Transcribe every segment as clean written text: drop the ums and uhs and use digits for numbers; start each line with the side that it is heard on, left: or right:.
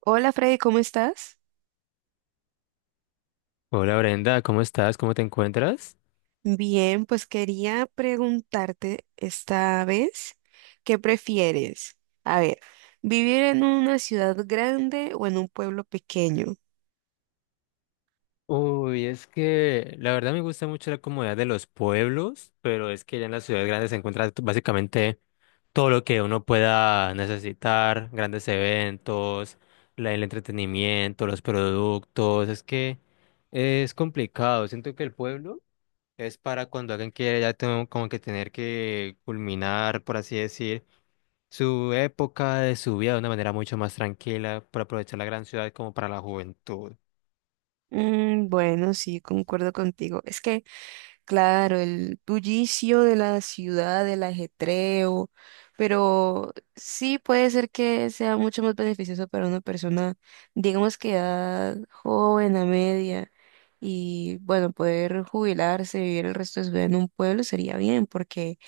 right: Hola Freddy, ¿cómo estás?
left: Hola Brenda, ¿cómo estás? ¿Cómo te encuentras?
right: Bien, pues quería preguntarte esta vez, ¿qué prefieres? A ver, ¿vivir en una ciudad grande o en un pueblo pequeño?
left: Uy, es que la verdad me gusta mucho la comodidad de los pueblos, pero es que ya en las ciudades grandes se encuentra básicamente todo lo que uno pueda necesitar, grandes eventos, el entretenimiento, los productos, es que es complicado. Siento que el pueblo es para cuando alguien quiere ya tengo como que tener que culminar, por así decir. Su época de su vida de una manera mucho más tranquila, por aprovechar la gran ciudad como para la juventud.
right: Mm, bueno, sí, concuerdo contigo. Es que, claro, el bullicio de la ciudad, el ajetreo, pero sí puede ser que sea mucho más beneficioso para una persona, digamos que edad joven, a media, y bueno, poder jubilarse, vivir el resto de su vida en un pueblo sería bien, porque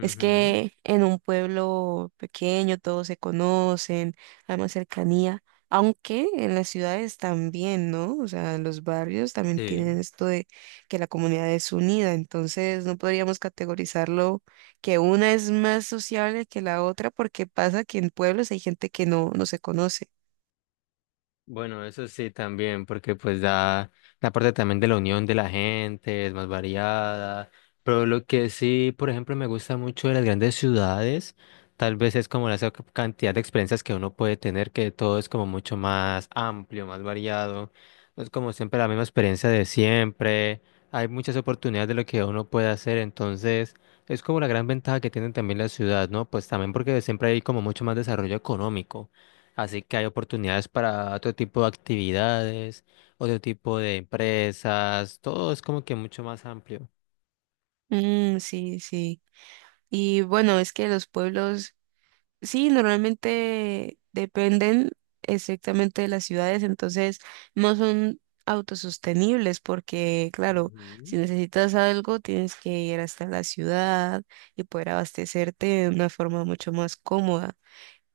right: es que en un pueblo pequeño todos se conocen, hay más cercanía, aunque en las ciudades también, ¿no? O sea, los barrios también
left: Sí.
right: tienen esto de que la comunidad es unida, entonces no podríamos categorizarlo que una es más sociable que la otra porque pasa que en pueblos hay gente que no se conoce.
left: Bueno, eso sí también, porque pues da la parte también de la unión de la gente, es más variada, pero lo que sí, por ejemplo, me gusta mucho de las grandes ciudades, tal vez es como la esa cantidad de experiencias que uno puede tener, que todo es como mucho más amplio, más variado, no es como siempre la misma experiencia de siempre, hay muchas oportunidades de lo que uno puede hacer, entonces es como la gran ventaja que tienen también la ciudad, ¿no? Pues también porque siempre hay como mucho más desarrollo económico. Así que hay oportunidades para otro tipo de actividades, otro tipo de empresas, todo es como que mucho más amplio.
right: Mm, sí, sí. Y bueno, es que los pueblos sí, normalmente dependen estrictamente de las ciudades, entonces no son autosostenibles porque, claro, si
left: Ujú.
right: necesitas algo tienes que ir hasta la ciudad y poder abastecerte de una forma mucho más cómoda.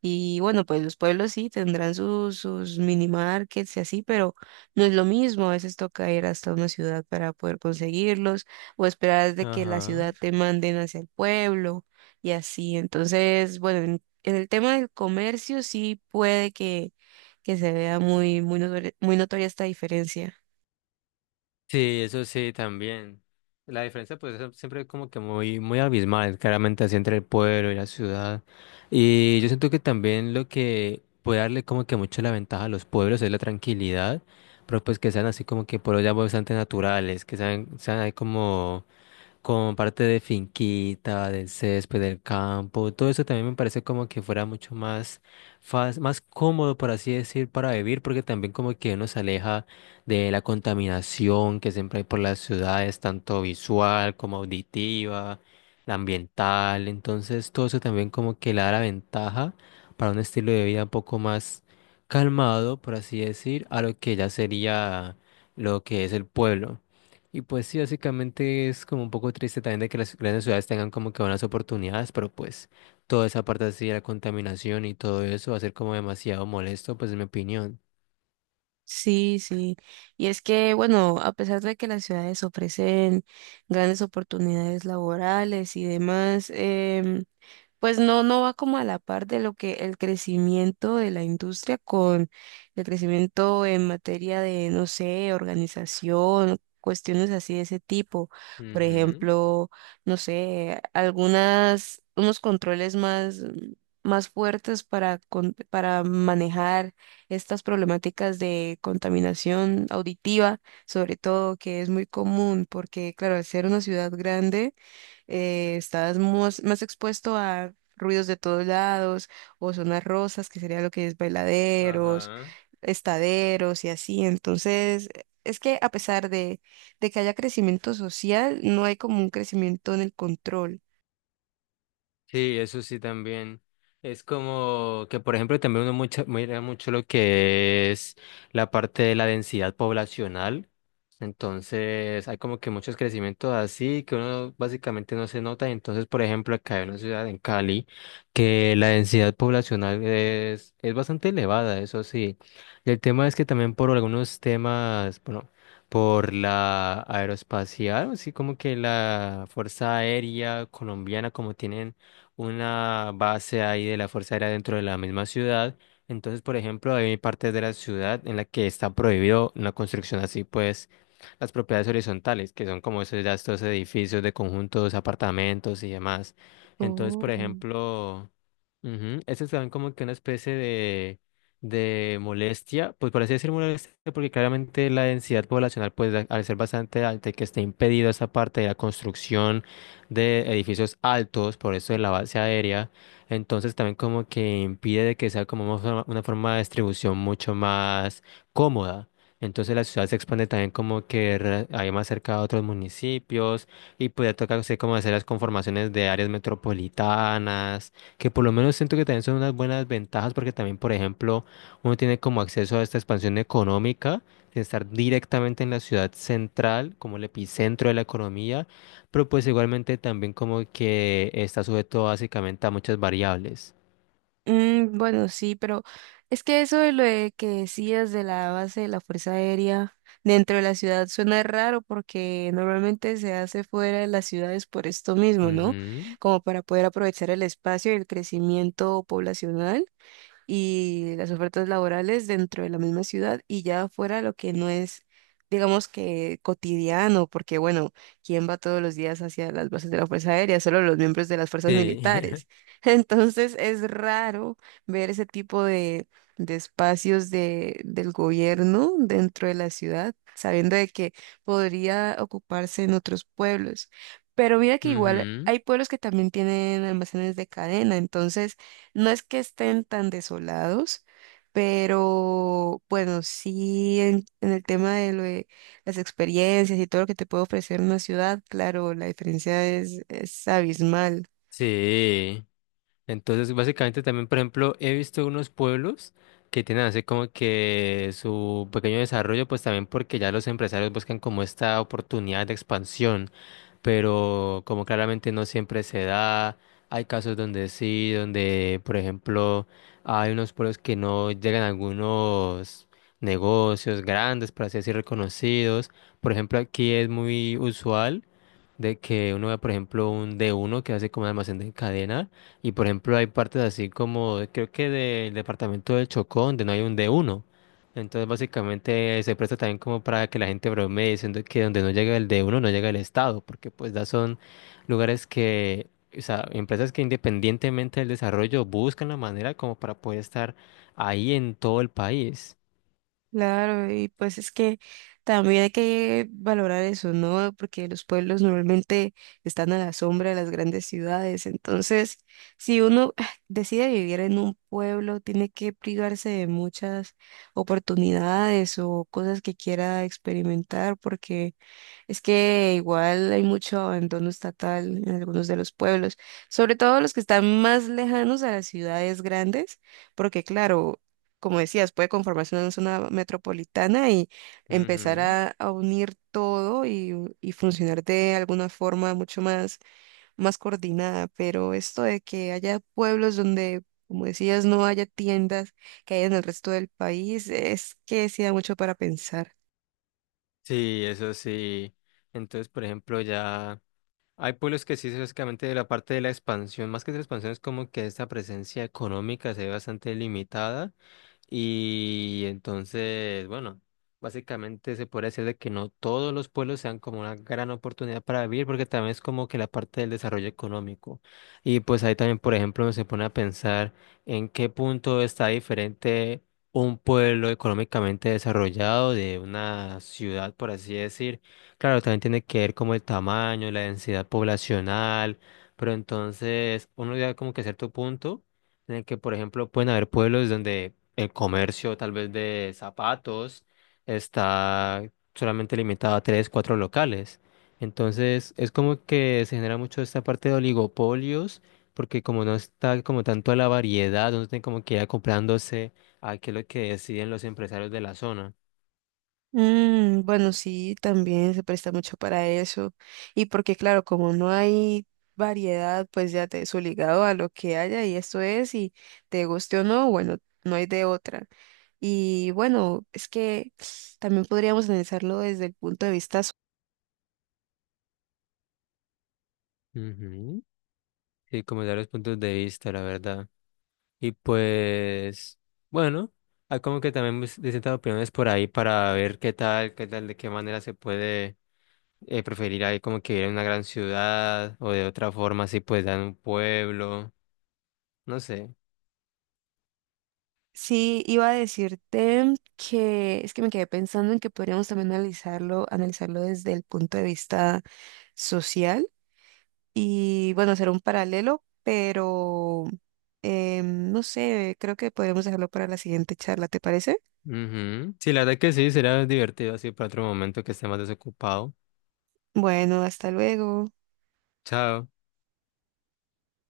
right: Y bueno, pues los pueblos sí tendrán sus mini markets y así, pero no es lo mismo. A veces toca ir hasta una ciudad para poder conseguirlos o esperar de que la
left: Ajá.
right: ciudad te manden hacia el pueblo y así. Entonces, bueno, en el tema del comercio sí puede que se vea muy, muy muy notoria esta diferencia.
left: Sí, eso sí también. La diferencia pues es siempre como que muy, muy abismal, claramente así entre el pueblo y la ciudad. Y yo siento que también lo que puede darle como que mucho la ventaja a los pueblos es la tranquilidad, pero pues que sean así como que pueblos ya bastante naturales, que sean ahí como con parte de finquita, del césped, del campo, todo eso también me parece como que fuera mucho más más cómodo, por así decir, para vivir, porque también como que uno se aleja de la contaminación que siempre hay por las ciudades, tanto visual como auditiva, la ambiental, entonces todo eso también como que le da la ventaja para un estilo de vida un poco más calmado, por así decir, a lo que ya sería lo que es el pueblo. Y pues sí, básicamente es como un poco triste también de que las grandes ciudades tengan como que buenas oportunidades, pero pues toda esa parte así de la contaminación y todo eso va a ser como demasiado molesto, pues en mi opinión.
right: Sí, sí. Y es que, bueno, a pesar de que las ciudades ofrecen grandes oportunidades laborales y demás, pues no va como a la par de lo que el crecimiento de la industria con el crecimiento en materia de, no sé, organización, cuestiones así de ese tipo. Por
left: Ujú.
right: ejemplo, no sé, algunas, unos controles más fuertes para, para manejar estas problemáticas de contaminación auditiva, sobre todo, que es muy común, porque claro, al ser una ciudad grande, estás más expuesto a ruidos de todos lados, o zonas rosas, que sería lo que es bailaderos,
left: Ajá.
right: estaderos y así. Entonces, es que a pesar de que haya crecimiento social, no hay como un crecimiento en el control.
left: Sí, eso sí también. Es como que, por ejemplo, también uno mucha mira mucho lo que es la parte de la densidad poblacional. Entonces, hay como que muchos crecimientos así que uno básicamente no se nota. Entonces, por ejemplo, acá hay una ciudad en Cali que la densidad poblacional es bastante elevada, eso sí. Y el tema es que también por algunos temas, bueno, por la aeroespacial, así como que la Fuerza Aérea colombiana, como tienen una base ahí de la Fuerza Aérea dentro de la misma ciudad. Entonces, por ejemplo, hay partes de la ciudad en la que está prohibido una construcción así, pues las propiedades horizontales, que son como esos, ya estos edificios de conjuntos, apartamentos y demás. Entonces, por
right: Oh.
left: ejemplo, ujú, estos dan como que una especie de molestia, pues por así decir molestia, porque claramente la densidad poblacional, pues al ser bastante alta y que esté impedido esa parte de la construcción, de edificios altos, por eso de la base aérea. Entonces también como que impide de que sea como una forma de distribución mucho más cómoda. Entonces la ciudad se expande también como que hay más cerca a otros municipios y podría tocarse como hacer las conformaciones de áreas metropolitanas, que por lo menos siento que también son unas buenas ventajas porque también, por ejemplo, uno tiene como acceso a esta expansión económica, de estar directamente en la ciudad central, como el epicentro de la economía, pero pues igualmente también como que está sujeto básicamente a muchas variables.
right: Mm, bueno, sí, pero es que eso de lo de que decías de la base de la Fuerza Aérea dentro de la ciudad suena raro porque normalmente se hace fuera de las ciudades por esto mismo, ¿no?
left: Ujú.
right: Como para poder aprovechar el espacio y el crecimiento poblacional y las ofertas laborales dentro de la misma ciudad y ya fuera lo que no es, digamos que cotidiano, porque bueno, ¿quién va todos los días hacia las bases de la Fuerza Aérea? Solo los miembros de las fuerzas
left: Sí.
right: militares. Entonces es raro ver ese tipo de espacios de, del gobierno dentro de la ciudad, sabiendo de que podría ocuparse en otros pueblos. Pero mira que igual
left: Ujú.
right: hay pueblos que también tienen almacenes de cadena, entonces no es que estén tan desolados, pero bueno, sí en el tema de, lo de las experiencias y todo lo que te puede ofrecer una ciudad, claro, la diferencia es abismal.
left: Sí. Entonces, básicamente también, por ejemplo, he visto unos pueblos que tienen así como que su pequeño desarrollo, pues también porque ya los empresarios buscan como esta oportunidad de expansión, pero como claramente no siempre se da, hay casos donde sí, donde por ejemplo hay unos pueblos que no llegan a algunos negocios grandes, por así decir, reconocidos. Por ejemplo, aquí es muy usual de que uno ve, por ejemplo, un d uno que hace como un almacén de cadena y por ejemplo hay partes así como, creo que del departamento del Chocó donde no hay un d uno. Entonces, básicamente se presta también como para que la gente bromee diciendo que donde no llega el de uno, no llega el Estado, porque pues ya son lugares que, o sea, empresas que independientemente del desarrollo buscan la manera como para poder estar ahí en todo el país.
right: Claro, y pues es que también hay que valorar eso, ¿no? Porque los pueblos normalmente están a la sombra de las grandes ciudades. Entonces, si uno decide vivir en un pueblo, tiene que privarse de muchas oportunidades o cosas que quiera experimentar, porque es que igual hay mucho abandono estatal en algunos de los pueblos, sobre todo los que están más lejanos a las ciudades grandes, porque claro, como decías, puede conformarse una zona metropolitana y empezar
left: Ujú.
right: a unir todo y funcionar de alguna forma mucho más, más coordinada, pero esto de que haya pueblos donde, como decías, no haya tiendas que hay en el resto del país, es que sí da mucho para pensar.
left: Sí, eso sí. Entonces, por ejemplo, ya hay pueblos que sí, básicamente de la parte de la expansión, más que de la expansión, es como que esta presencia económica se ve bastante limitada. Y entonces, bueno, básicamente se puede decir de que no todos los pueblos sean como una gran oportunidad para vivir, porque también es como que la parte del desarrollo económico. Y pues ahí también, por ejemplo, se pone a pensar en qué punto está diferente un pueblo económicamente desarrollado de una ciudad, por así decir. Claro, también tiene que ver como el tamaño, la densidad poblacional, pero entonces uno llega como que a cierto punto en el que, por ejemplo, pueden haber pueblos donde el comercio tal vez de zapatos está solamente limitado a tres, cuatro locales. Entonces, es como que se genera mucho esta parte de oligopolios, porque como no está como tanto a la variedad, no tienen como que ir comprándose a qué es lo que deciden los empresarios de la zona.
right: Mm, bueno, sí, también se presta mucho para eso. Y porque, claro, como no hay variedad, pues ya te es obligado a lo que haya y esto es, y te guste o no, bueno, no hay de otra. Y bueno, es que también podríamos analizarlo desde el punto de vista.
left: Ujú. Sí, como dar los puntos de vista, la verdad. Y pues, bueno, hay como que también distintas opiniones por ahí para ver qué tal, de qué manera se puede preferir ahí como que ir a una gran ciudad o de otra forma así pues en un pueblo, no sé.
right: Sí, iba a decirte que es que me quedé pensando en que podríamos también analizarlo desde el punto de vista social y bueno, hacer un paralelo, pero no sé, creo que podríamos dejarlo para la siguiente charla, ¿te parece?
left: Ujú. Sí, la verdad que sí, será divertido así para otro momento que esté más desocupado.
right: Bueno, hasta luego.
left: Chao.